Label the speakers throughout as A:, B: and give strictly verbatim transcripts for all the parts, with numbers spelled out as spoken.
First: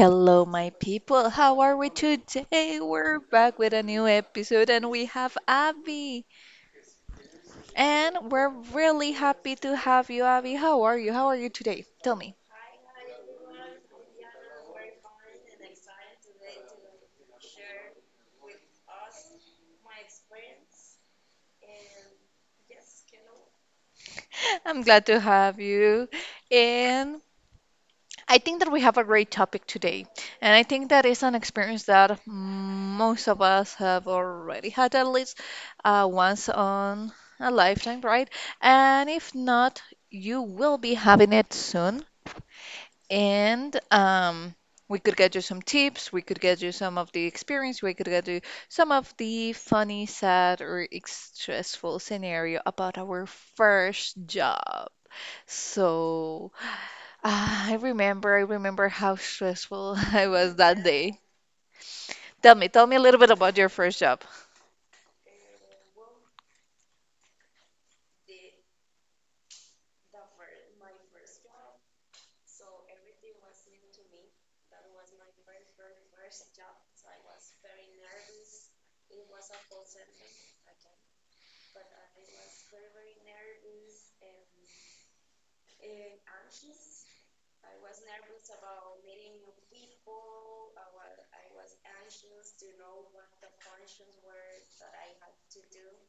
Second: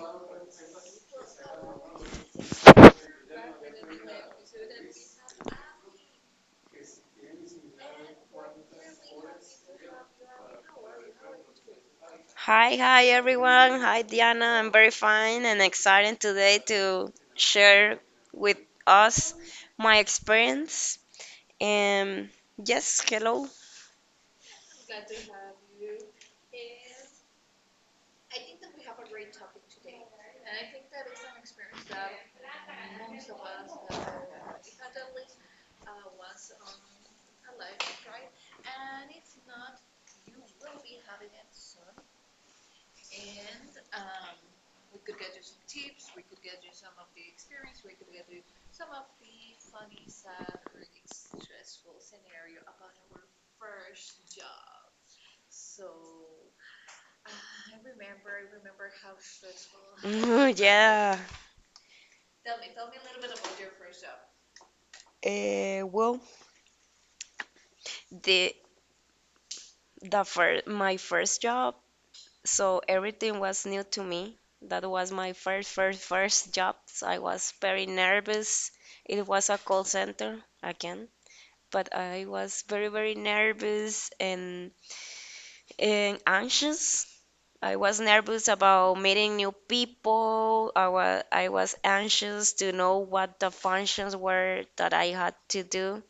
A: hello, my people. How are we today? We're back with a new episode and we have Abby. And we're really happy to have you, Abby. How are you? How are you today? Tell me.
B: Hi, hi everyone. Hi, Diana. I'm very fine and excited today to share with us my experience. Um yes, hello.
A: I'm glad to have you. And I think that we have a great topic today. And I think that is an experience that most of us have already had at least uh, once on a lifetime, right? And if not, you will be having it soon. And um, We could get you some tips. We could get you some of the experience. We could get you some of the funny, sad, or ex- stressful scenario about our first job. So ah, I remember, I remember how stressful I was that
B: yeah.
A: day. Tell me, tell me a little bit about your first job.
B: Uh, well, the the first my first job, so everything was new to me. That was my first first first job. So I was very nervous. It was a call center again, but I was very very nervous and and anxious. I was nervous about meeting new people. I was I was anxious to know what the functions were that I had to do.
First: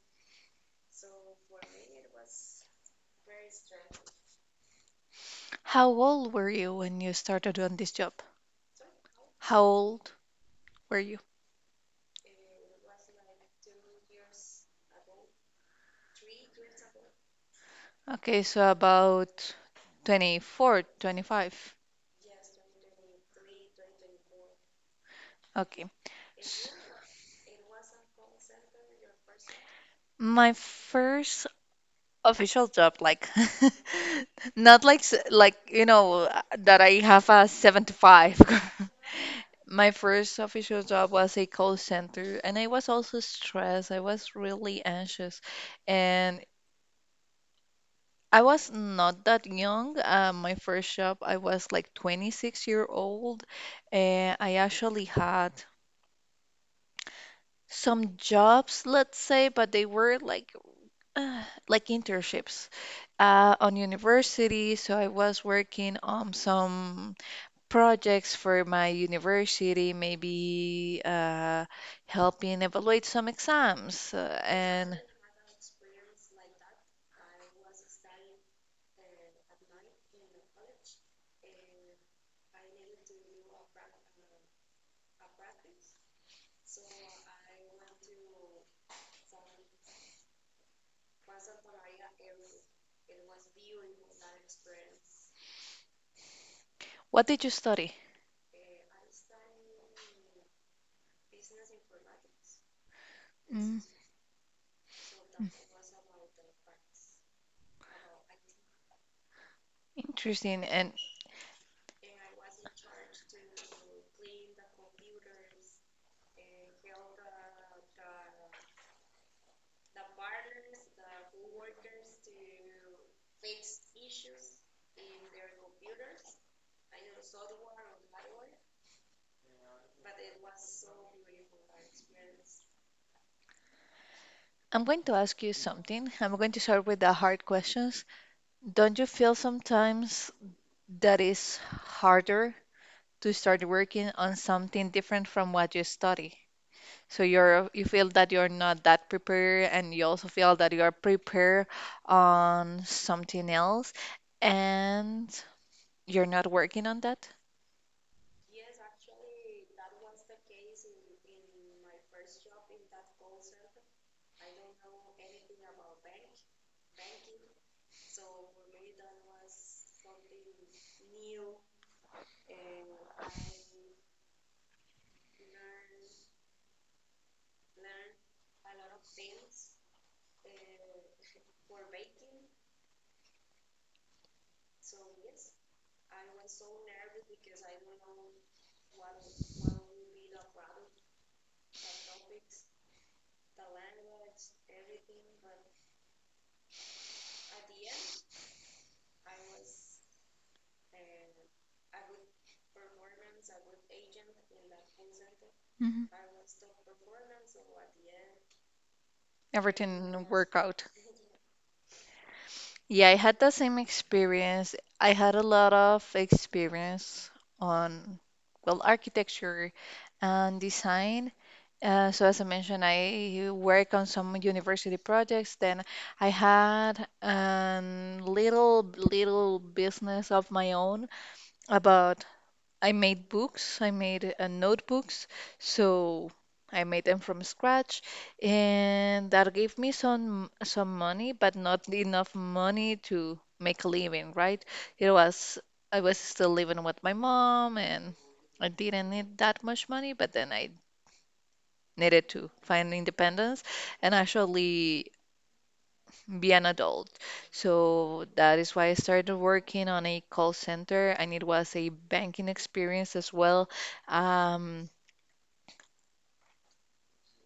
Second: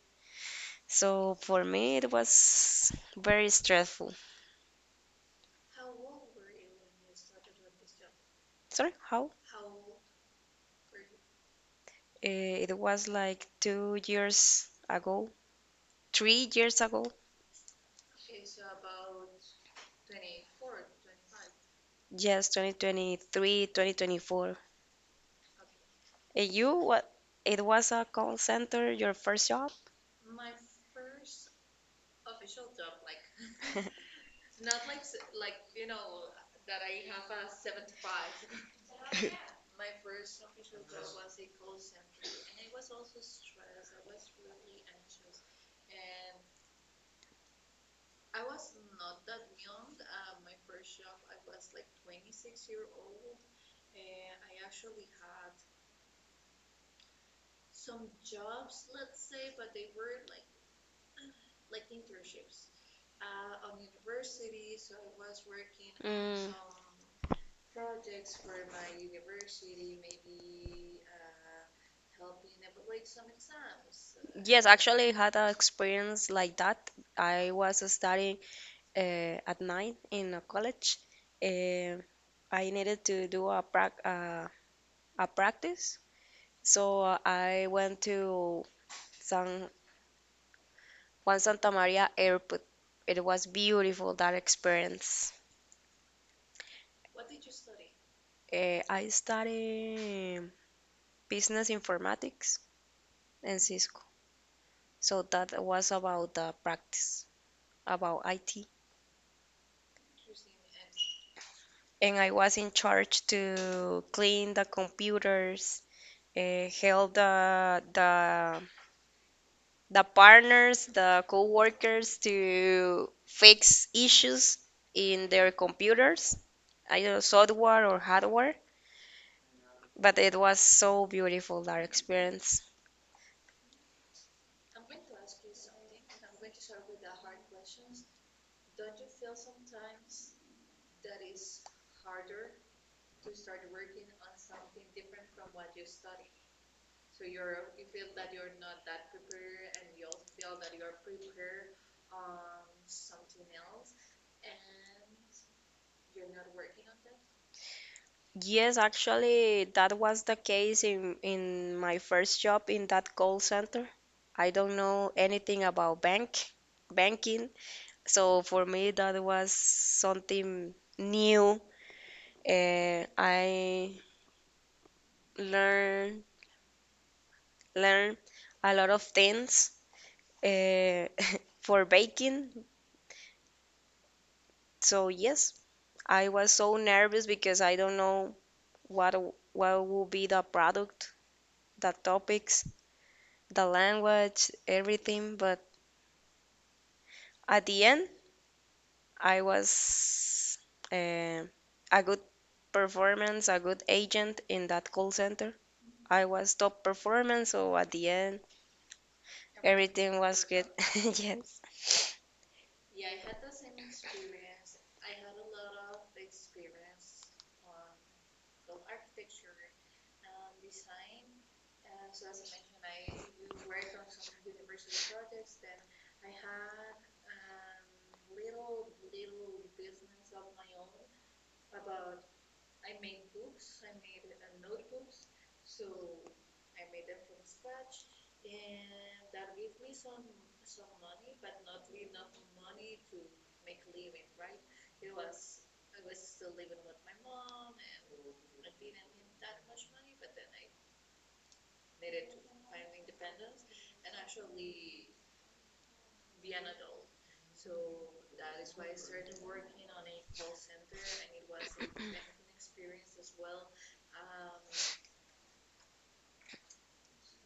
B: So for me, it was very stressful.
A: How old were you when you started on this job?
B: Sorry, how?
A: How old were you?
B: Eh, It was like two years ago, three years ago.
A: Okay, so about twenty-four, twenty-five.
B: Yes, twenty twenty-three, twenty twenty-four.
A: Okay.
B: And you, what? It was a call center, your first job?
A: My first official job, like not like s- like you know uh, that I have a seven to five. My first official job was a call center, and I was also stressed. I was really anxious, and I was not that young. Uh, my first job, I was like twenty-six year old, and I actually had some jobs, let's say, but they were like uh, like internships. Uh, on university, so I was working on
B: Mm.
A: some projects for my university, maybe uh, helping evaluate some exams. uh,
B: Yes,
A: and
B: actually, I had an experience like that. I was studying uh, at night in a college. Uh, I needed to do a prac- uh, a practice, so uh, I went to San Juan Santa Maria Airport. It was beautiful that experience.
A: what did you study?
B: Uh, I studied business informatics in
A: Mm,
B: Cisco, so that was about the practice about I T.
A: interesting. And
B: And I was in charge to clean the computers, uh, help the the the partners, the co-workers to fix issues in their computers, either software or hardware. But it was so beautiful that experience.
A: I'm going to ask you something. I'm going to start with the hard questions. Don't you feel sometimes that it's harder to start working on something different from what you study? So you're you feel that you're not that prepared, and you also feel that you are prepared on something else, and you're not working on that.
B: Yes, actually, that was the case in in my first job in that call center. I don't know anything about bank banking. So for me, that was something new. Uh, I learn learn a lot of things uh, for baking. So yes, I was so nervous because I don't know what what will be the product, the topics, the language, everything. But at the end, I was uh, a good performance, a good agent in that call center.
A: Hmm.
B: I was top performer, so at the end everything
A: Everything
B: was
A: work
B: good.
A: out.
B: Yes.
A: Yeah, I had the same experience. I had a lot of experience on, well, architecture and design. Uh, so as I mentioned, I work on some university projects. Then I had a little little business of my own about I made books, I made uh, notebooks, so I made them from scratch, and that gave me some some money, but not enough money to make a living, right? It was I was still living with my mom, and I didn't need that much money, but then I needed to find independence, and actually be an adult. So that is why I started working on a call center, and it was a banking experience as well. Um,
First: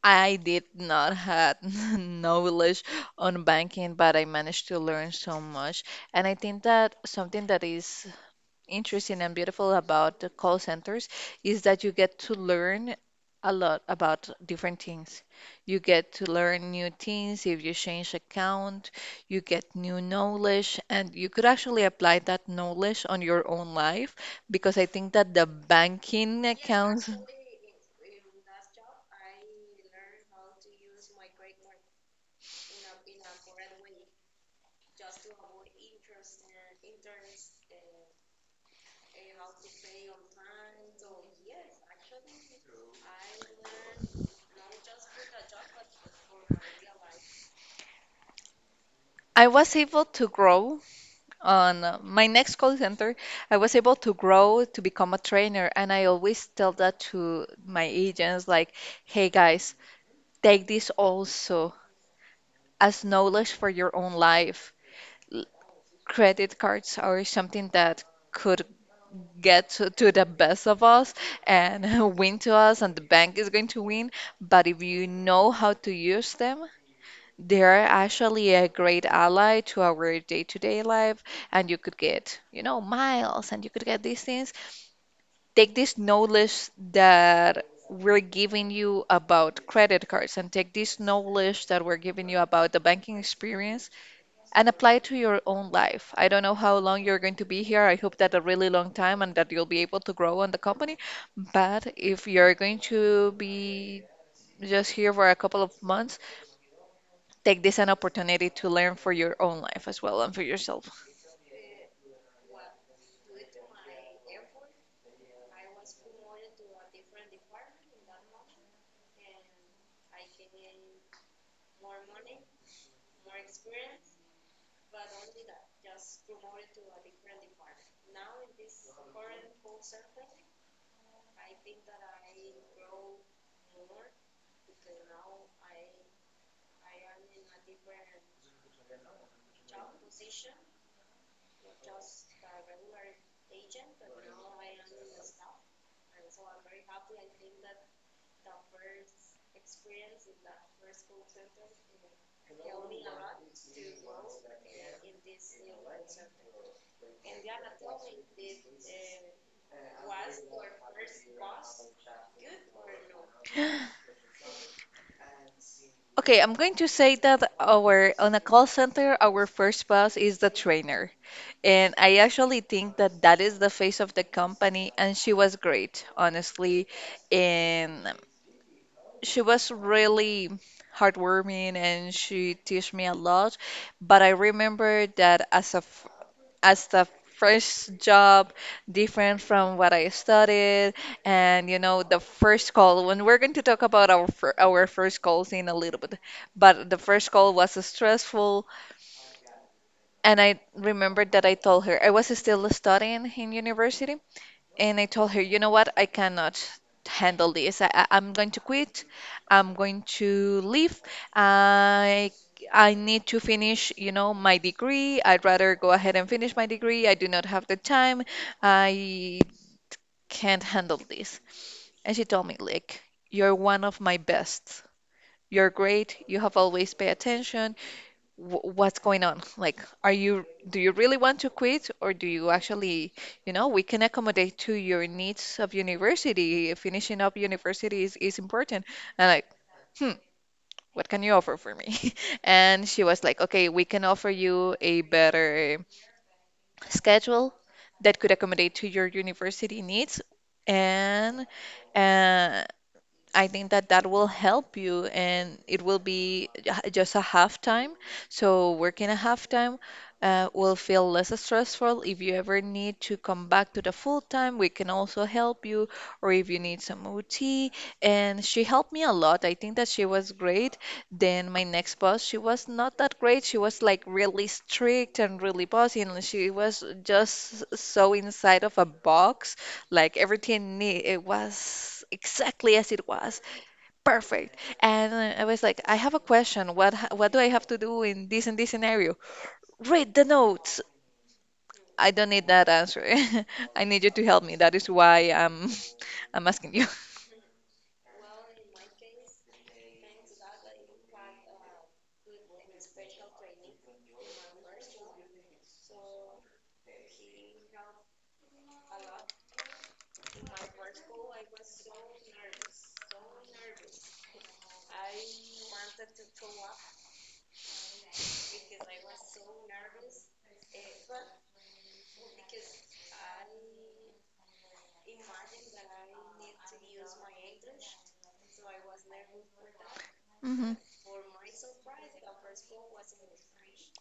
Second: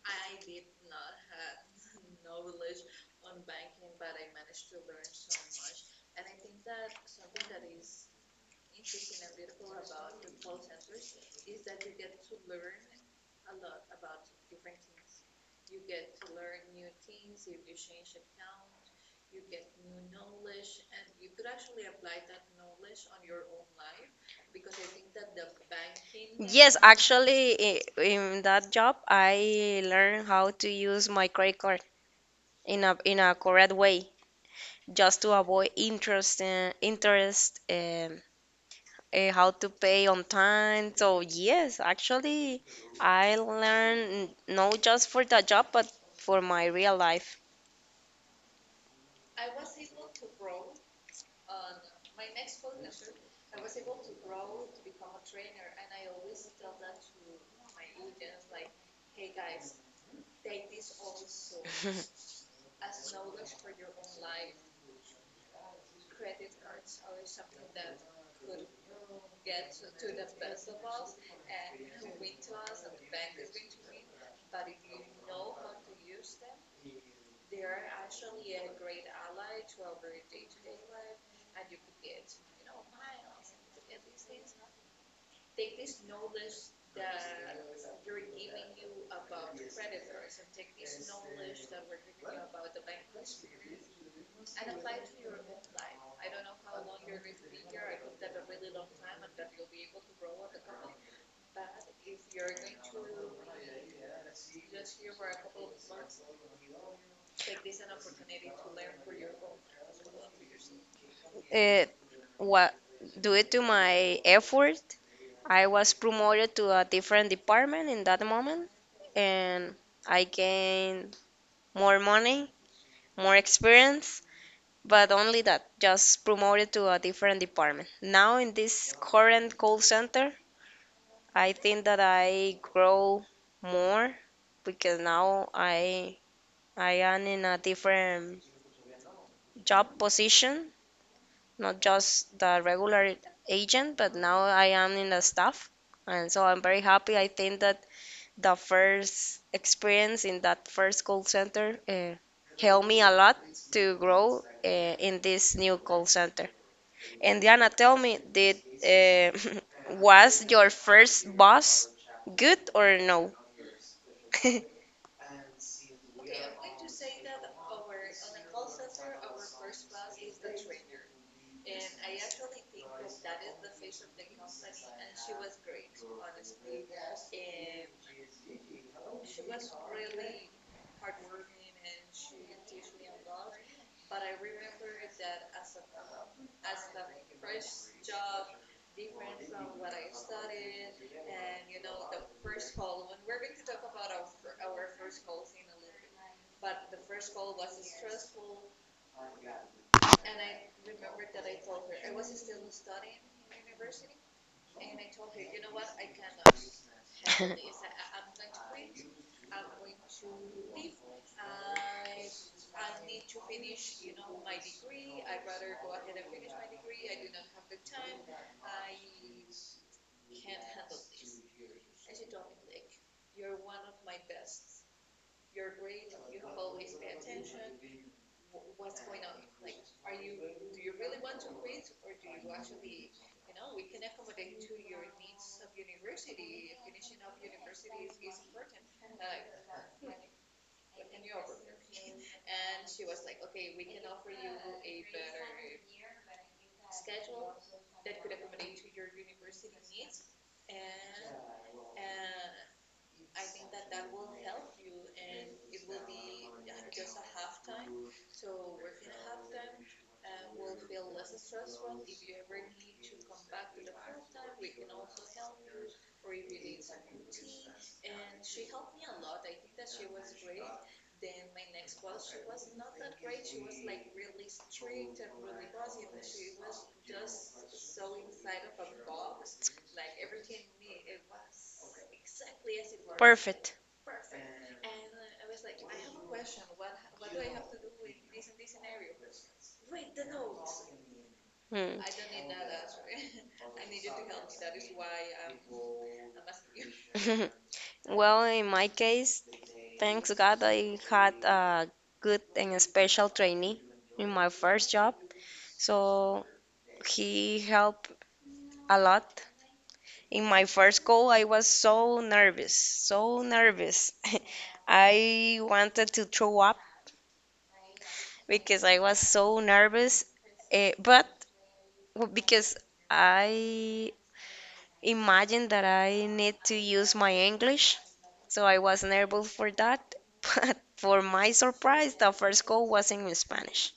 A: I did not had knowledge on banking, but I managed to learn so much. And I think that something that is interesting and beautiful about the call centers is that you get to learn a lot about different things. You get to learn new things if you change account, you get new knowledge, and you could actually apply that knowledge on your own life because I think that the banking
B: Yes,
A: accounts.
B: actually, i- in that job, I learned how to use my credit card in a in a correct way, just to avoid interest uh, interest and uh, how to pay on time. So yes, actually, I learned not just for that job, but for my real life.
A: I was able to grow on uh, my next call center. I was able to grow to become a trainer, and I always tell that to my agents, like, "Hey guys, take this also as knowledge for your own life. L- Credit cards are something that could get to, to the best of us and win to us, and the bank is going to win. But if you know how to use them, they are actually a great ally to our day-to-day life, and you could get, you know, miles, and you could get these things take this knowledge that we're giving you about credit cards and take this knowledge that we're giving you about the banking experience and apply it to your own life. I don't know how long you're going to be here. I hope that a really long time and that you'll be able to grow on the company. But if you're going to be just here for a couple of months, take this an opportunity to learn for your own life as well and for yourself.
B: uh, what do it to my effort, I was promoted to a different department in that moment, and I gained more money, more experience, but only that, just promoted to a different department. Now, in this current call center, I think that I grow more because now I I am in a different job position, not just the regular agent, but now I am in the staff. And so I'm very happy. I think that the first experience in that first call center uh, helped me a lot to grow uh, in this new call center. And Diana, tell me, did uh, was your first boss good or no?
A: Okay, I'm going to say that our on a call center, our first boss is the trainer. And I actually think that that is the face of the company, and she was great, honestly. And she was really heartwarming, and she teach me a lot. But I remember that as a f- as the first job, different from what I studied, and you know the first call. When we're going to talk about our fir- our first calls in a little bit, but the first call was stressful and I remembered that I told her I was still studying in university, and I told her, you know what, I cannot handle this. I, I- I'm going to quit. I'm going to leave. I I need to finish, you know, my degree. I'd rather go ahead and finish my degree. I do not have the time. I can't handle this. And she told me, like, you're one of my best. You're great. You have always paid attention wh- what's going on? Like, are you, do you really want to quit or do you actually, you know, we can accommodate to your needs of university. Finishing up university is, is important. And like, hmm, what can you offer for me? And she was like, okay, we can offer you a better schedule that could accommodate to your university needs. And uh, I think that that will help you, and it will be j- just a half time. So working a half time uh, will feel less stressful. If you ever need to come back to the full time, we can also help you, or if you need some O T. And she helped me a lot. I think that she was great. Then my next boss, she was not that great. She was like really strict and really bossy, and she was just so inside of a box like everything ne it was exactly as it was,
B: Perfect.
A: perfect. And uh, I was like, I have a question. What ha- what do I have to do in this and this scenario? Read the notes.
B: Hmm.
A: I don't need that answer. I need you to help me. That is why I'm I'm asking you.
B: Well, in my case, thanks God I had a good and special trainee in my first job. So he helped a lot. In my first call, I was so nervous, so nervous. I wanted to throw up because I was so nervous, eh, but w- because I imagined that I need to use my English so I wasn't able for that.
A: Mhm.
B: But for my surprise, the first call was in Spanish.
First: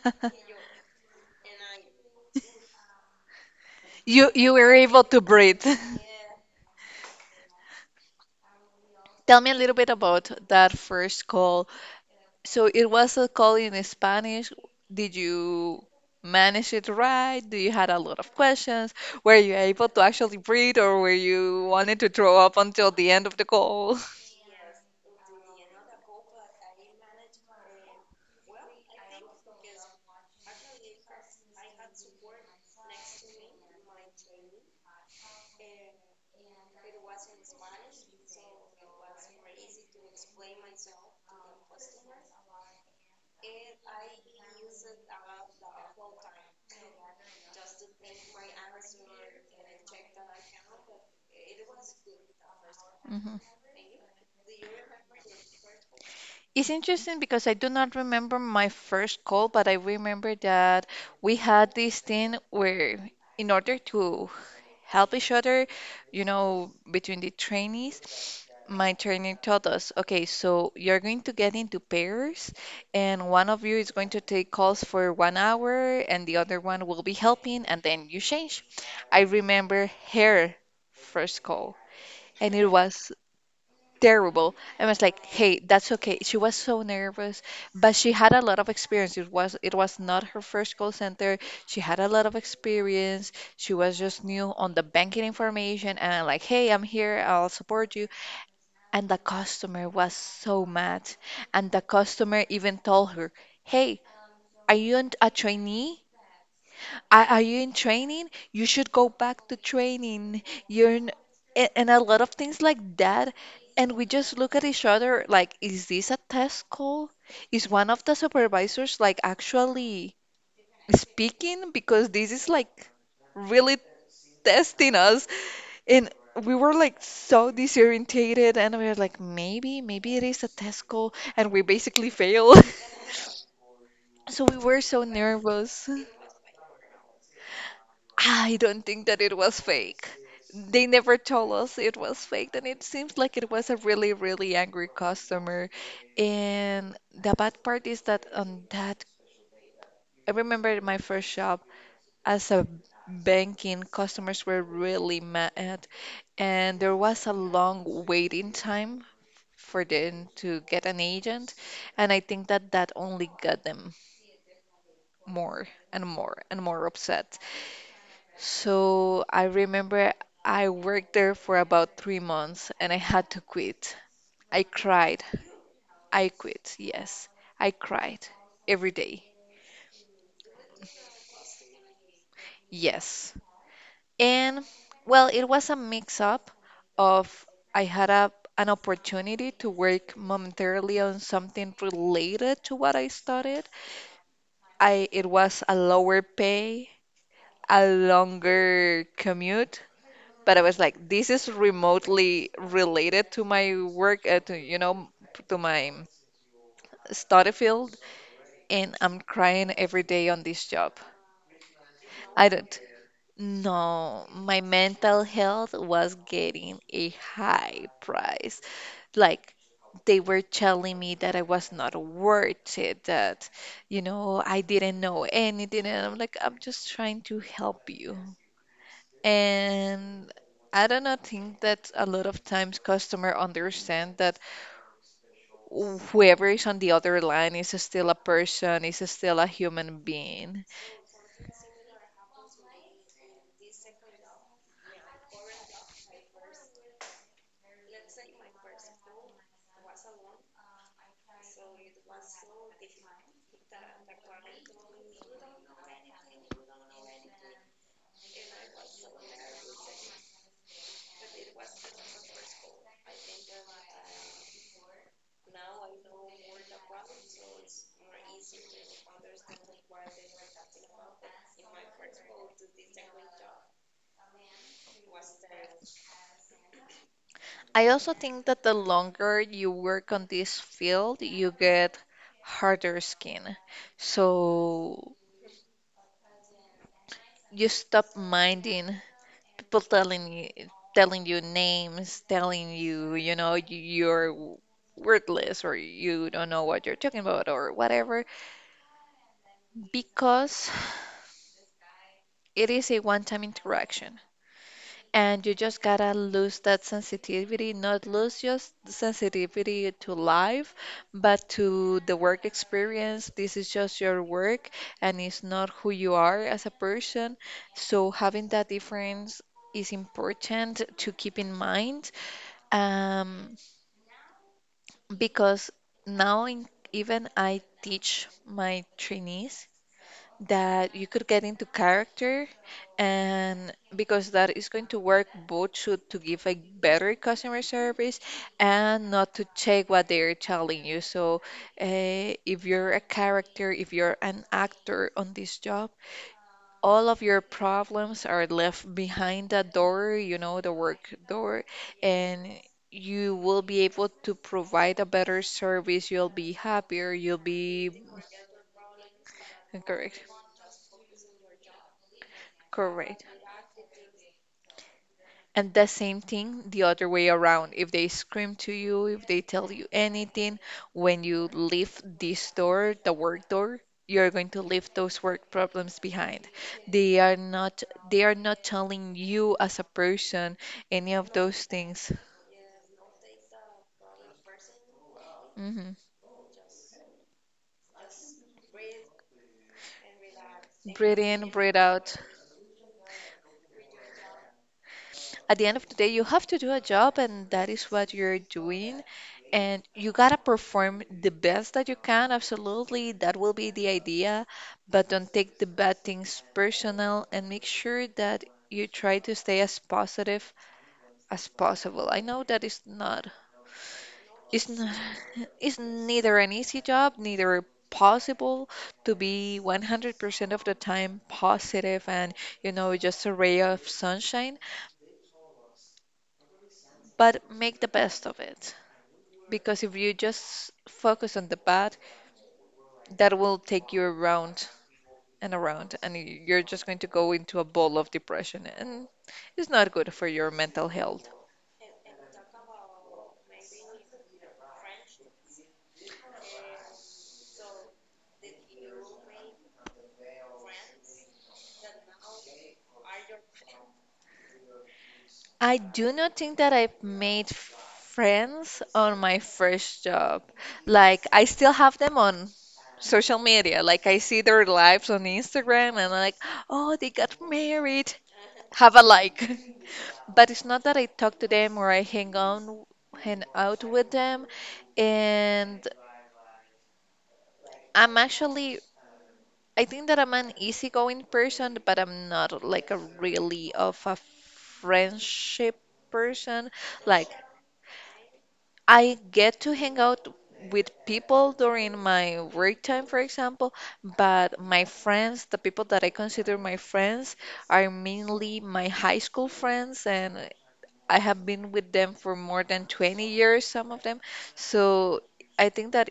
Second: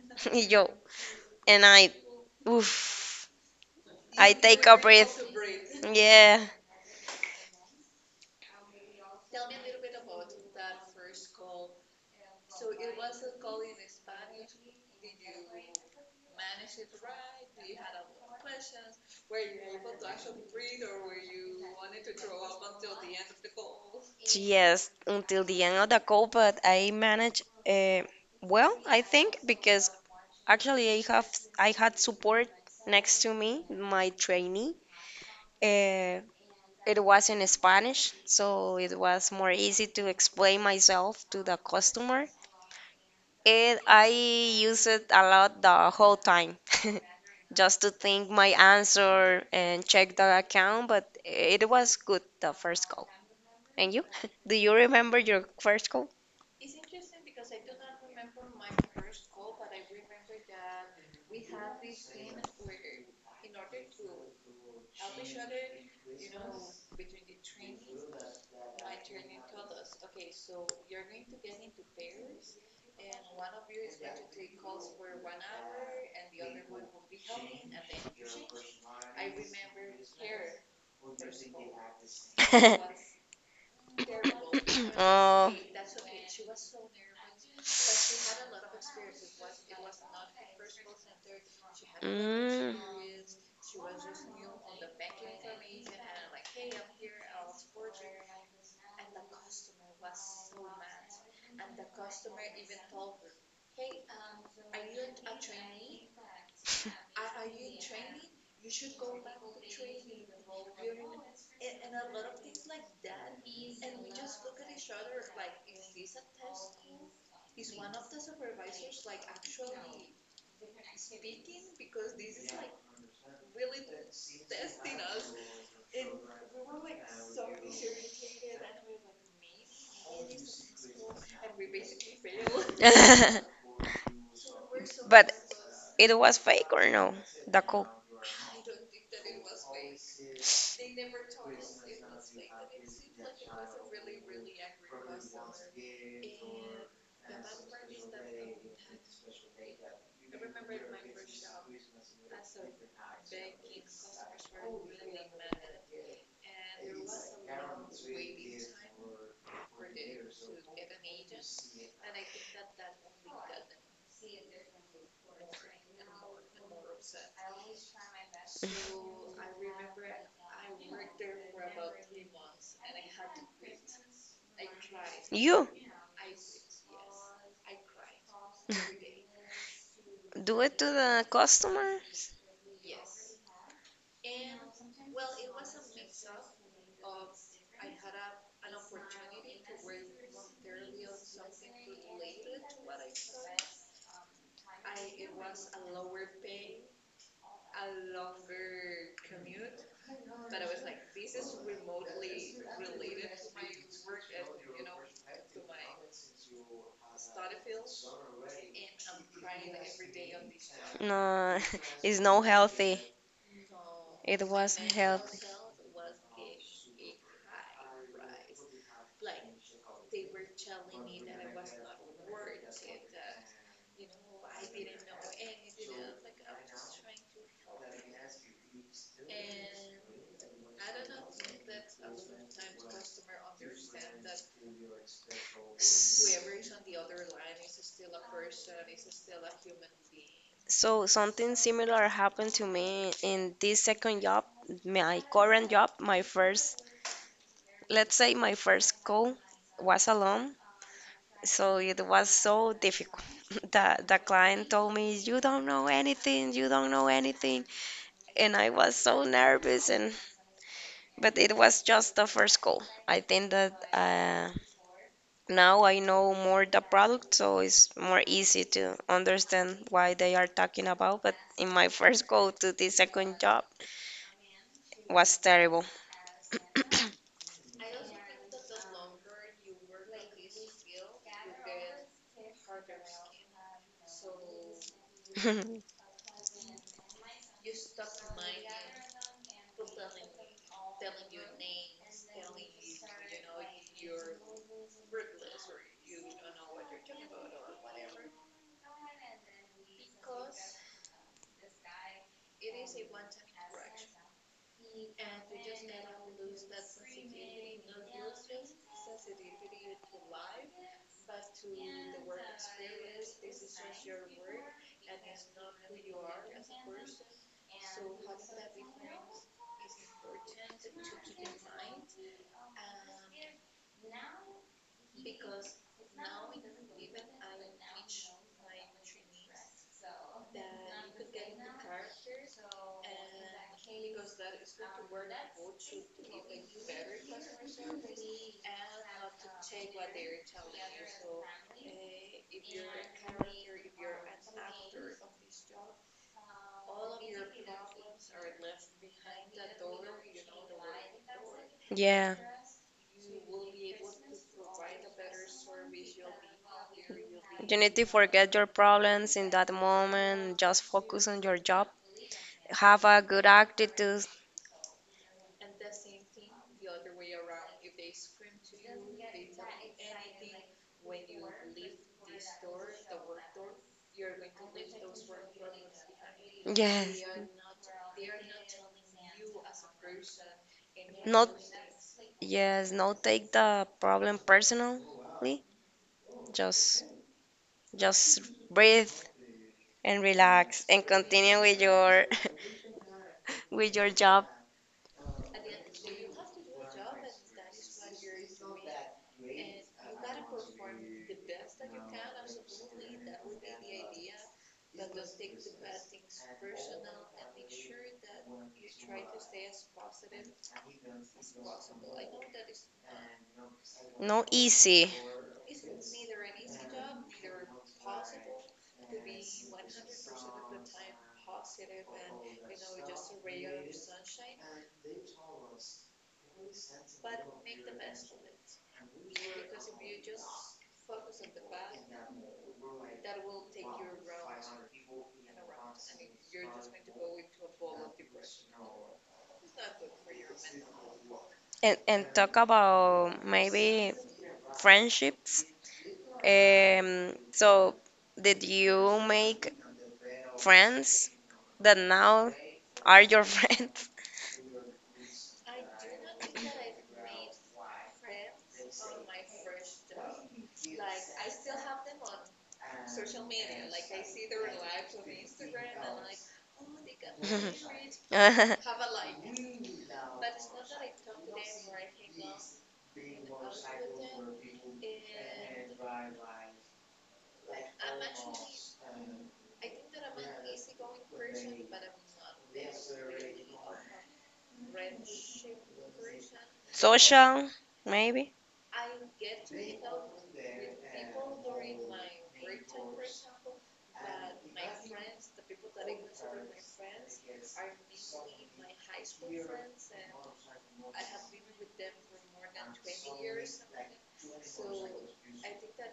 B: Yo, and I, oof,
A: You
B: I
A: you
B: take
A: were
B: a
A: able
B: breath.
A: to breathe.
B: Yeah,
A: Tell me a little bit about that first call. So it was a call in Spanish. Did you manage it right? Do you had a lot of questions? Were you able to actually breathe, or were you wanted to throw up until the end of the call?
B: yes, until the end of the call, but I managed uh, well, I think, because actually I have I had support next to me, my trainee. Uh, it was in Spanish, so it was more easy to explain myself to the customer. It, I use it a lot the whole time, just to think my answer and check the account. But it was good the first call.
A: Mhm.
B: And you? Do you remember your first call?
A: It's interesting because I do not remember my first call, but I remember that we had this thing where, in order to help each other, you know, between the trainees. My trainer told us, okay, so you're going to get into pairs, and one of you is going to take calls for one hour, and the other one will be helping, and then you change. I remember her first call, and it was terrible. I was like,
B: Oh.
A: hey, that's okay. She was so nervous, but she had a lot of experience. It was it was not her first call center. She had a lot of
B: Mm.
A: experience. She was just new on the banking information. And I'm like, hey, I'm here. I'll support you. And the customer was so mad. And the customer even told her, hey, are you an- a trainee? Are, are you in training? You should go back to training. You're in, a- and a lot of things like that. And we just look at each other like, is this a test call? Is one of the supervisors like actually speaking? Because this is like really testing us. And we were like so disorientated and we were like, maybe, maybe it is a test call. And we basically failed. So we were so
B: But
A: nervous.
B: it was fake or no? The call.
A: I don't think that it was fake. They never told us it was fake, and it seems like it was a really, really angry customer. And the bad part is that on that, I remember in my first job as a banking, customers were really mad, and there was a long waiting time for them to get an agent, and I think that that only got them more and more and more upset. So I remember I worked there for about three months and I had to quit. I cried.
B: You
A: I quit. Yes. I cried every day.
B: do it to the customers?
A: Yes. And well, it was a mix up of I had a, an opportunity to work momentarily on something related to what I studied. I it was a lower pay, a longer commute, but I was like, this is remotely related to my work, uh, to you know, to my study field, and I'm crying every day on this job.
B: No, it's no
A: I don't.
B: healthy.
A: No,
B: It
A: my
B: was
A: mental
B: healthy.
A: health was getting a high price. Like, they were telling me that I was not worth it, that you know, I didn't know anything, and I'm like, I'm just trying to help you. And I do not think that a lot of times customer understand that
B: S-
A: whoever is on the other line is still a person, is still a human being.
B: So something similar happened to me in this second job, my current job, my first, let's say my first call was alone. So it was so difficult. The the client told me, "You don't know anything, you don't know anything." And I was so nervous and but it was just the first call. I think that uh, now I know more the product, so it's more easy to understand why they are talking about. But in my first go to the second job was terrible.
A: I also think that the longer you work on this field, you get harder skin. So you stop minding people telling you telling you names, telling you, you know, you- you're wordless or you don't know what you're talking about or whatever because it is a one-time interaction, and you just gotta lose that sensitivity, not lose just the sensitivity to life, but to the work experience. This is just your work, and it's not who you are as a person. So having that difference is important to keep in mind, um, because now in, even I teach my trainees that you could get into character and because that is going to work both to, to give a better customer service and not to check what they're telling you. So, uh, if you're a character, if you're an actor on this job, all of your problems are left behind that door, you know, the work door,
B: yeah,
A: and you will be able to provide a better service. You'll be happier, you'll
B: you
A: be
B: need to forget your problems in that
A: correct,
B: moment. Just focus on your job. Have a
A: correct.
B: good attitude.
A: And the same thing the other way around. If they scream to you, if they tell you anything, when you leave this door, the work door, you're going to leave those work problems behind. They
B: Yes,
A: are not they are not telling you as a person any of
B: not
A: those things.
B: yes, not take the problem personally.
A: Hmm.
B: Just just breathe and relax and
A: Breathe in,
B: continue
A: breathe
B: with
A: out.
B: your with your job.
A: At the end of the day, you have to do a job, and that is what you're doing. And you gotta perform the best that you can, absolutely. That will be the idea. But don't take the bad things personal and make sure that you try to stay as positive as possible. I know that is not,
B: No
A: it's not,
B: easy.
A: it's neither an easy job, neither possible to be one hundred percent of the time positive and, you know, just a ray of sunshine, but make the best of it. Because if you just focus on the bad, that will take you around and around, and y- you're just going to go into a ball of depression, and it's not good for your mental health.
B: and, and talk about maybe friendships. Um, so, did you make friends that now are your friends?
A: I do not think that I've made friends on my first job. Like, I still have them on social media. Like, I see their lives on Instagram, and I'm like, oh, they got married. Have a like. But it's not that I talk to them or I hang on hang out with them. And I'm actually, I think that I'm an easygoing person, but I'm not like a really of a friendship person. Like,
B: Social, maybe?
A: I get to hang out with people during my work time, for example, but my friends, the people that I consider my friends, are mainly my high school friends, and I have been with them for more than twenty years, some of them. So I think that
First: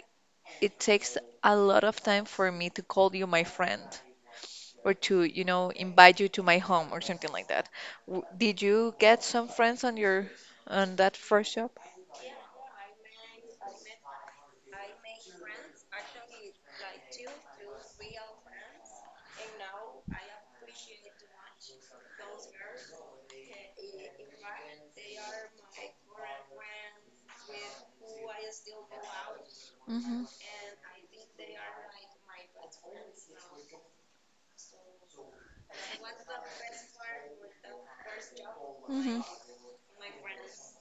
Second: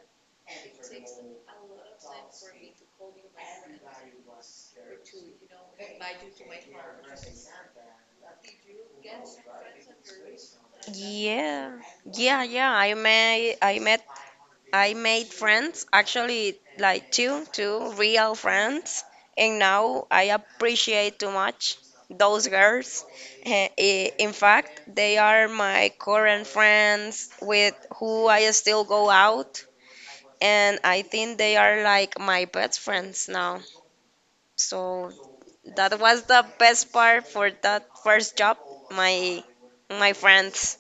A: it takes a lot of time for me to call you my friend or to, you know, invite you to my home or something like that. W- Did you get some friends on your on that first job?
B: Yeah, yeah, yeah. I met I met I made friends, actually, like two, two real friends, and now I appreciate too much those girls. Eh, eh, In fact, they are my current friends with who I still go out,
A: Hmm.
B: and I think they are like my best friends now. So that was the best part for that first job,
A: Hmm.
B: my my friends.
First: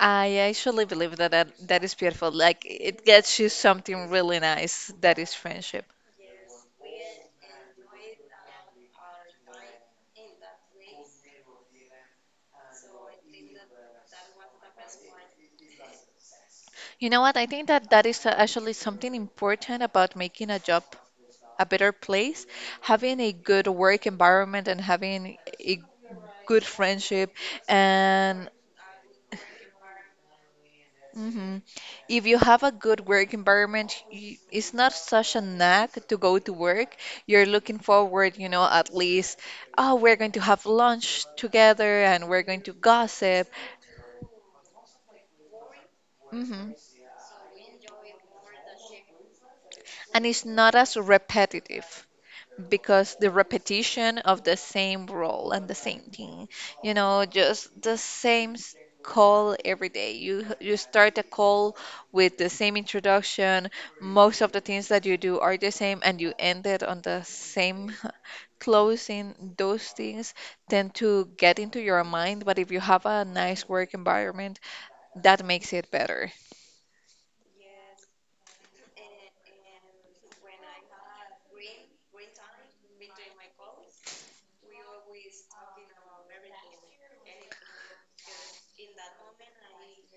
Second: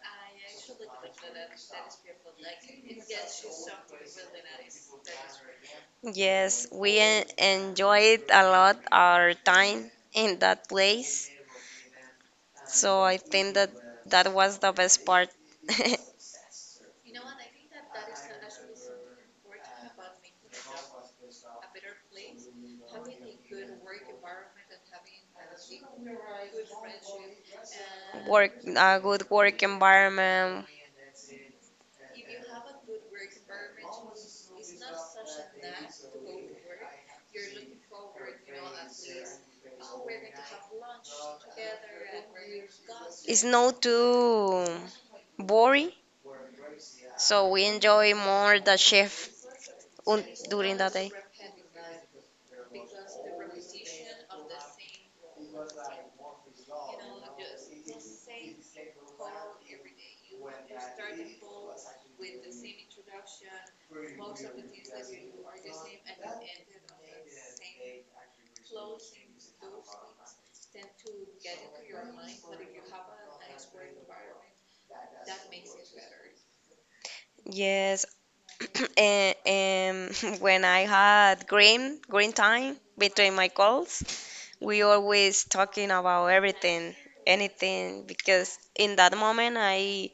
A: I actually believe that, that that is beautiful. Like, it gets you something really nice, that is friendship.
B: Yes, we en- enjoyed a lot our time in that place. So I think that that was the best part.
A: You know what? I think that that is actually something important about making a job a better place, having a good work environment and having a good friendship and
B: Work, a good work environment.
A: hmm if you have a good work environment, you, it's not such a knack to go to work. You're looking forward, you know, at least, oh, we're going to have lunch together and we're going to
B: It's
A: gossip.
B: not too boring,
A: Hmm.
B: so we enjoy more the shift
A: And
B: un-
A: it's not
B: during the
A: as
B: day.
A: repetitive, because the repetition of the same role and the same thing, you know, just the same s- call every day. You you start a call with the same introduction. Most of the things that you do are the same, and you end it on the same closing. Those things tend to get into your mind, but if you have a nice work environment, that makes it better.
B: Yes, and, um, when I had green green time between my calls, we always talking about everything anything because in that moment i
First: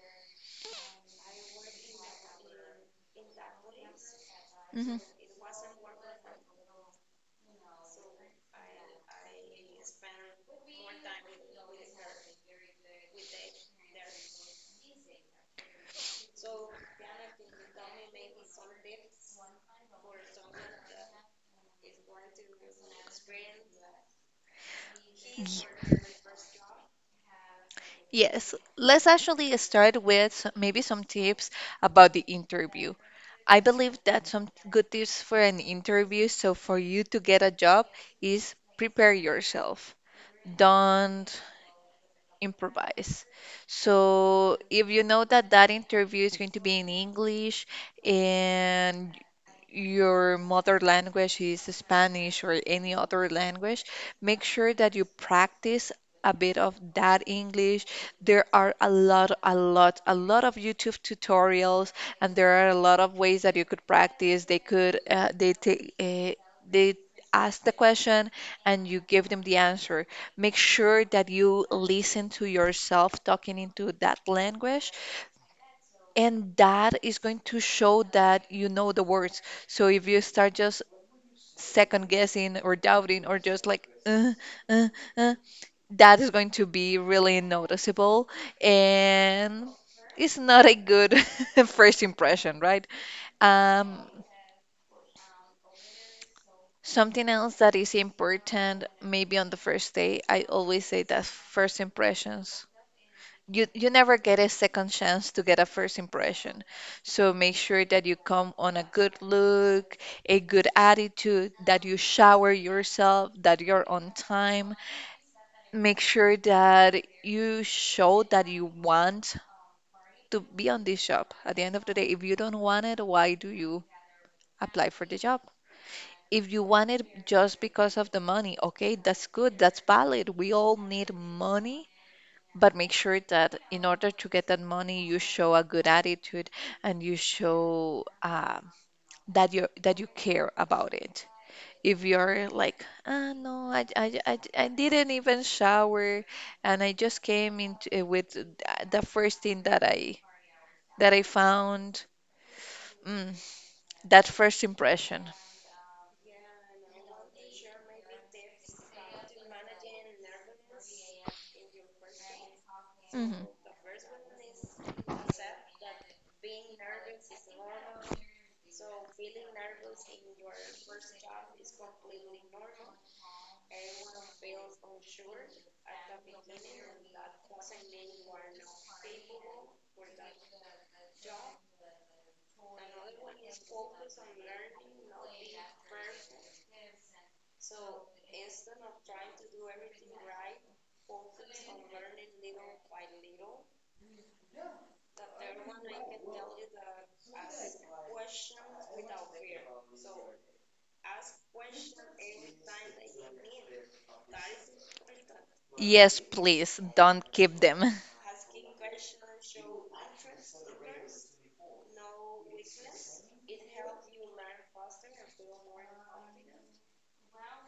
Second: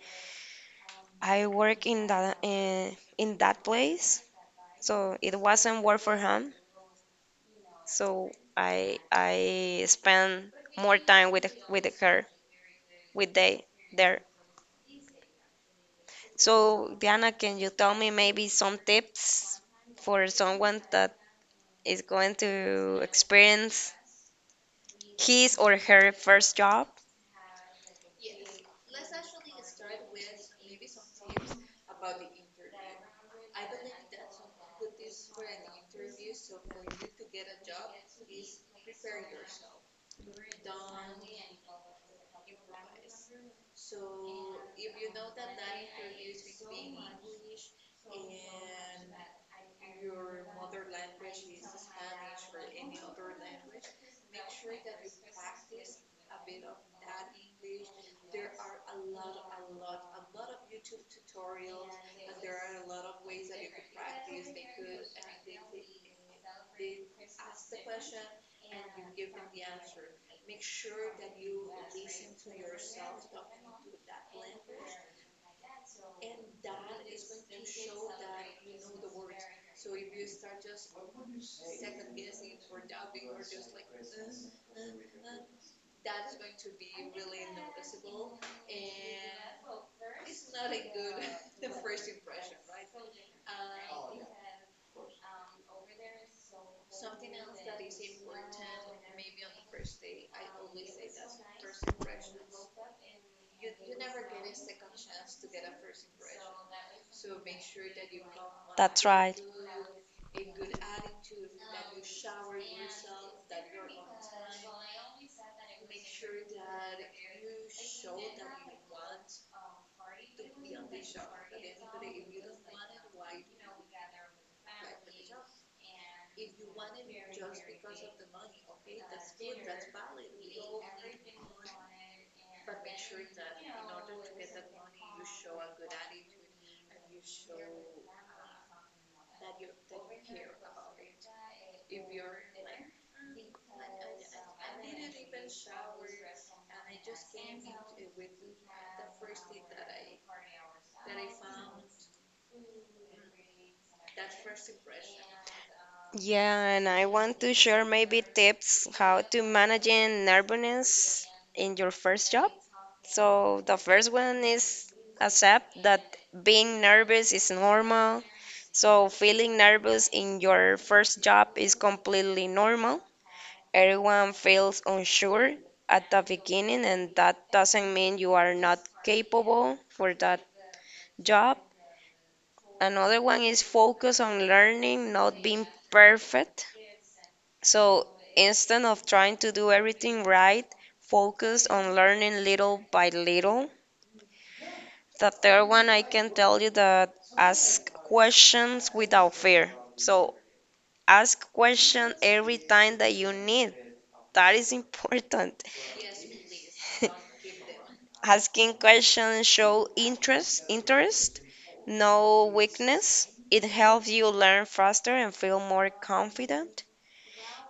B: i work in that in, in that place,
A: Mhm.
B: so it wasn't work for him, so i i spend more time with with her with they there. So Diana, can you tell me maybe some tips for someone that is going to experience his or her first job?
A: Yes, let's actually start with s- maybe some tips about the interview. I believe that some good tips for an interview, so for you to get a job, is prepare yourself. Don't improvise. So if you know that that interview is going to be in English and your mother language is Spanish or any other language, make sure that you practice a bit of that English. There are a lot, a lot, a lot of YouTube tutorials, and there are a lot of ways that you could practice. They could, uh, they take, uh, they ask the question, and you give them the answer. Make sure that you listen to yourself talking into that language, and that is going to show that you know the words. So if you start just second guessing or doubting or just like, uh, uh, uh, that is going to be really noticeable, and it's not a good first impression, right? Um, Something else that is important, maybe on the first day, I always say that first impressions, you you never get a second chance to get a first impression. So make sure that you come on a
B: That's
A: good
B: right.
A: look, a good attitude, that you shower yourself, that you're on time. Make sure that you show that you want to be on this job. At the end of the day, if you don't want it, why do you apply for the job? If you want it just because of the money, okay, that's good, that's valid. We all need money. But make sure that in order to get that money, you show a good attitude and you show uh, that you that you care about it. If you're like, ah, no, I, I, I, I didn't even shower, and I just came into with th- the first thing that I that I found, mm, that first impression.
B: Yeah, and I want to share maybe tips how to managing nervousness in your first job.
A: Mhm.
B: So the first one is accept that being nervous is normal. So feeling nervous in your first job is completely normal. Everyone feels unsure at the beginning, and that doesn't mean you are not capable for that job. Another one is focus on learning, not being perfect. So instead of trying to do everything right, focus on learning little by little. The third one, I can tell you that ask questions without fear. So ask question every time that you need. That is important.
A: Yes, please don't keep them.
B: Asking questions show interest, interest, no weakness. It helps you learn faster and feel more confident.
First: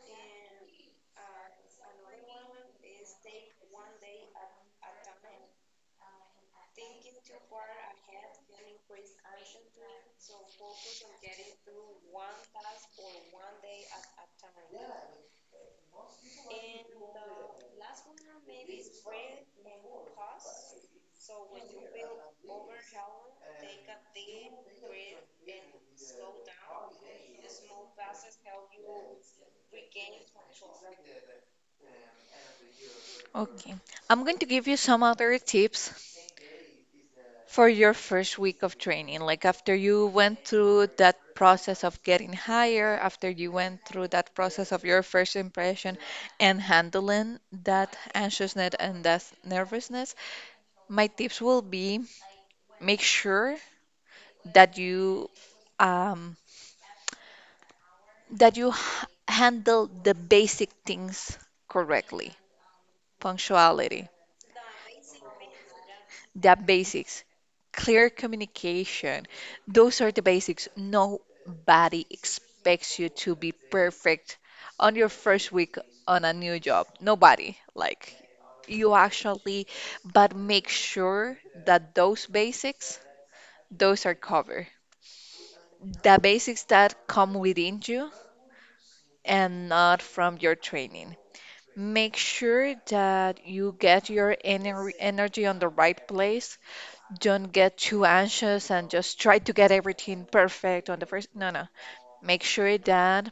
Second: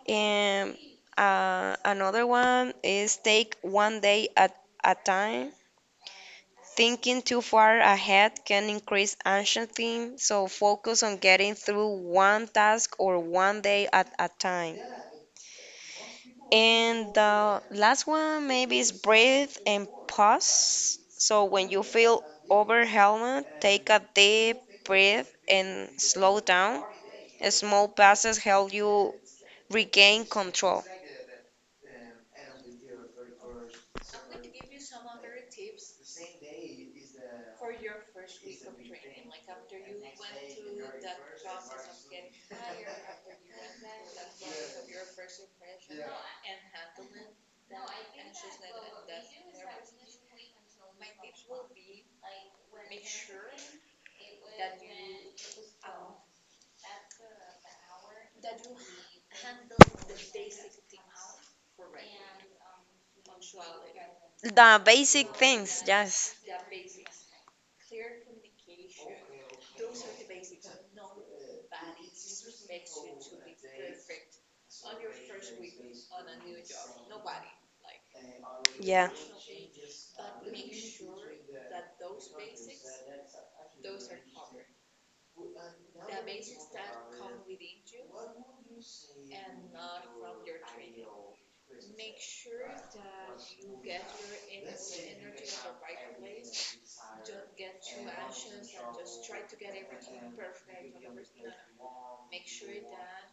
B: And uh, another one is take one day at a time. Thinking too far ahead can increase anxiety, so focus on getting through one task or one day at a time. And the last one maybe is breathe and pause. So when you feel overwhelmed, take a deep breath and slow down. Small pauses help you regain control.
A: Okay, I'm going to give you some other tips for your first week of training. Like, after you went through that process of getting higher, after you went through that process of your first impression and handling that anxiousness and that nervousness, my tips will be make sure that you um, that you h- handle the basic things correctly. Punctuality,
B: The basic things, yes.
A: the basics, clear communication. Those are the basics. Nobody expects you to be perfect on your first week on a new job. Nobody. Like, you
B: Yeah.
A: actually, but make sure that those basics, those are covered. The basics that come within you and not from your training. Make sure that you get your ener energy on the right place. Don't get too anxious and just try to get everything perfect on the first. No, no. Make sure that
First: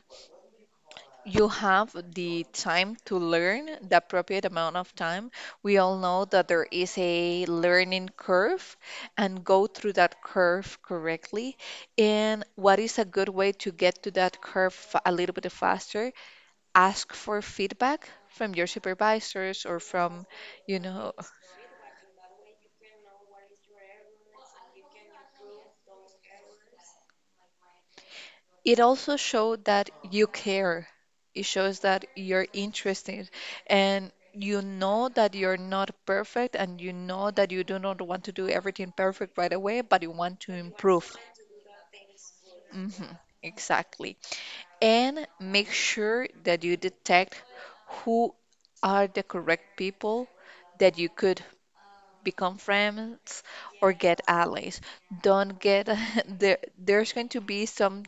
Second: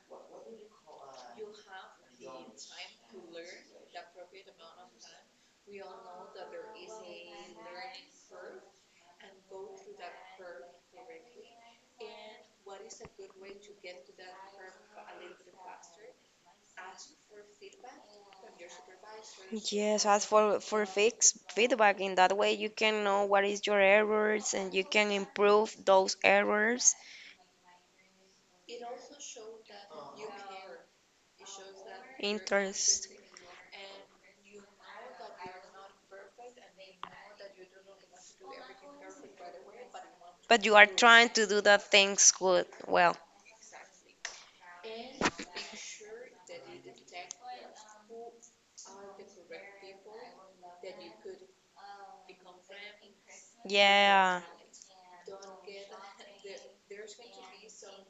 A: you have the time to learn, the appropriate amount of time. We all know that there is a learning curve, and go through that curve correctly. And what is a good way to get to that curve fa- a little bit faster? Ask for feedback from your supervisors or
B: Yes, ask
A: from,
B: for
A: you
B: for
A: know,
B: fix feedback. In that way, you can know what is your errors and you can improve those errors.
A: it also showed that you care. It shows that you're
B: Interest.
A: interested and you know that you're not perfect and you know that you do not want to do everything perfect right away, but you want to
B: But you are
A: improve.
B: trying to do the things good.
A: Hmm.
B: Well,
A: Exactly. And make sure that you detect who are the correct people that you could become friends or get
B: yeah.
A: allies. Don't get there there's going to be some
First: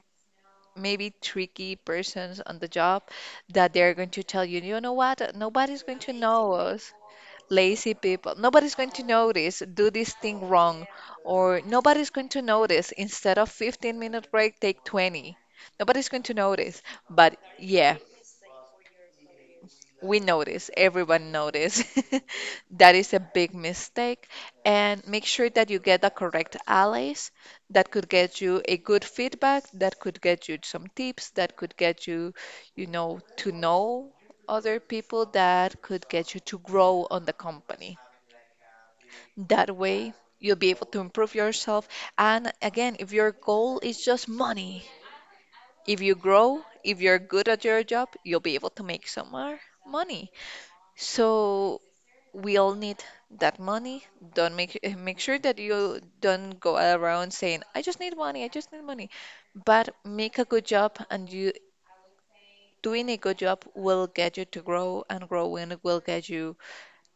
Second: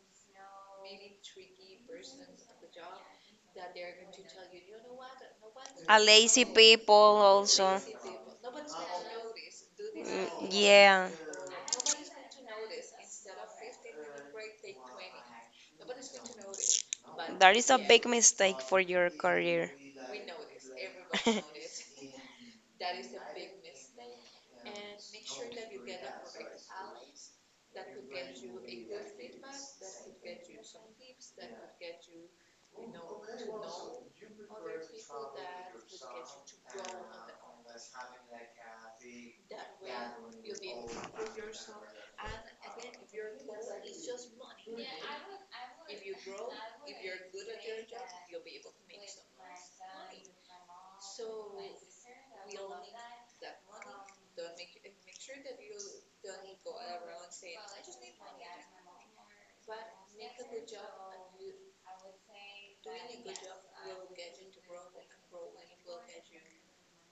A: maybe tricky persons on the job that they're going to tell you, you know what? Nobody's
B: A
A: going to
B: lazy
A: know us.
B: people also.
A: Lazy people. Nobody's going to notice. Do this
B: Mm,
A: thing wrong.
B: yeah.
A: Or nobody's going to notice. Instead of fifteen minute break, take twenty. Nobody's going to notice. But
B: That is a
A: yeah,
B: big mistake for your career.
A: we notice, everyone notice. That is a big mistake. And make sure that you get the correct allies that could get you a good feedback, that could get you some tips, that could get you, you know, to know other people, that could get you to grow on the company. That way, you'll be able to improve yourself. And again, if your goal is just money, if you grow, if you're good at your job, you'll be able to make some more money. So we all need that money. Don't make eh, make sure that you don't go around saying, "I just need money, I just need money." But make a good job, and you doing a good job will get you to grow, and growing will get you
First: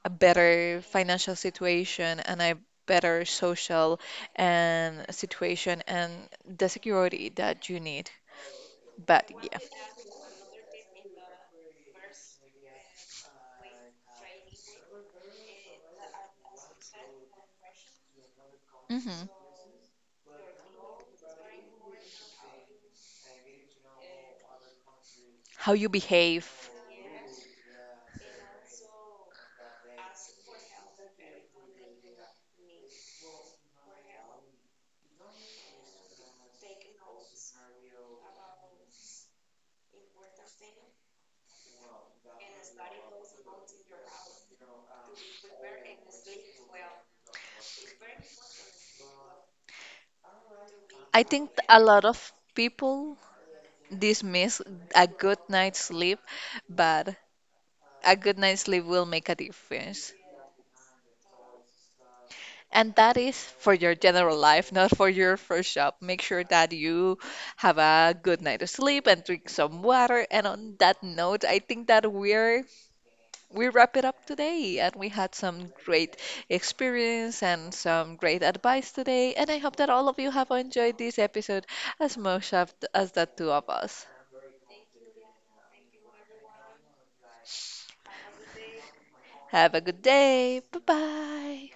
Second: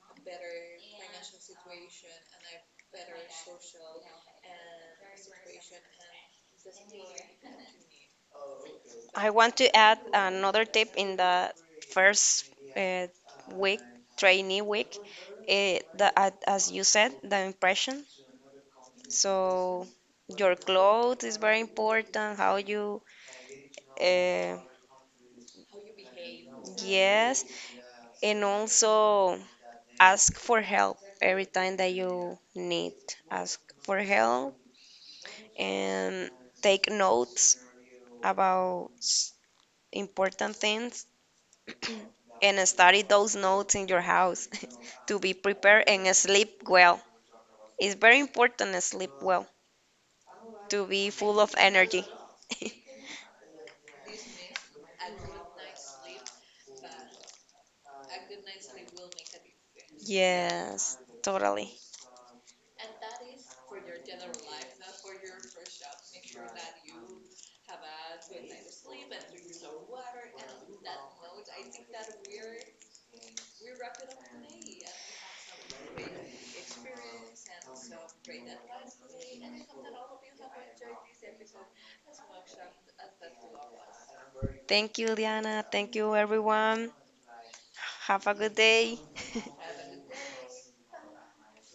A: a better financial situation and a better social and situation and the security that you need. But
B: I want
A: yeah,
B: to add another tip in the first uh, week, trainee week, uh, the, uh, as you said, the impression.
A: hmm,
B: So your clothes is very important, how you, uh,
A: how you behave.
B: yes, and also ask for help every time that you need. Ask for help and take notes about s- important things and study those notes in your house to be prepared and sleep well. It's very important to sleep well, to be
A: I
B: full
A: think
B: of
A: a lot
B: energy.
A: of people dismiss a good night's sleep, but a good night's sleep will make a difference.
B: Yes, totally.
A: And that is for your general life, not for your first job. Make sure that you have a good night of sleep and drink some water. And on that note, I think that we're we wrap it up today. And we had some great experience and some great advice today. And I hope that all of you have enjoyed this episode as much of- as the two of us.
B: Thank you, Diana. Thank you, everyone. Have a good day.
A: Have a good day. Bye bye.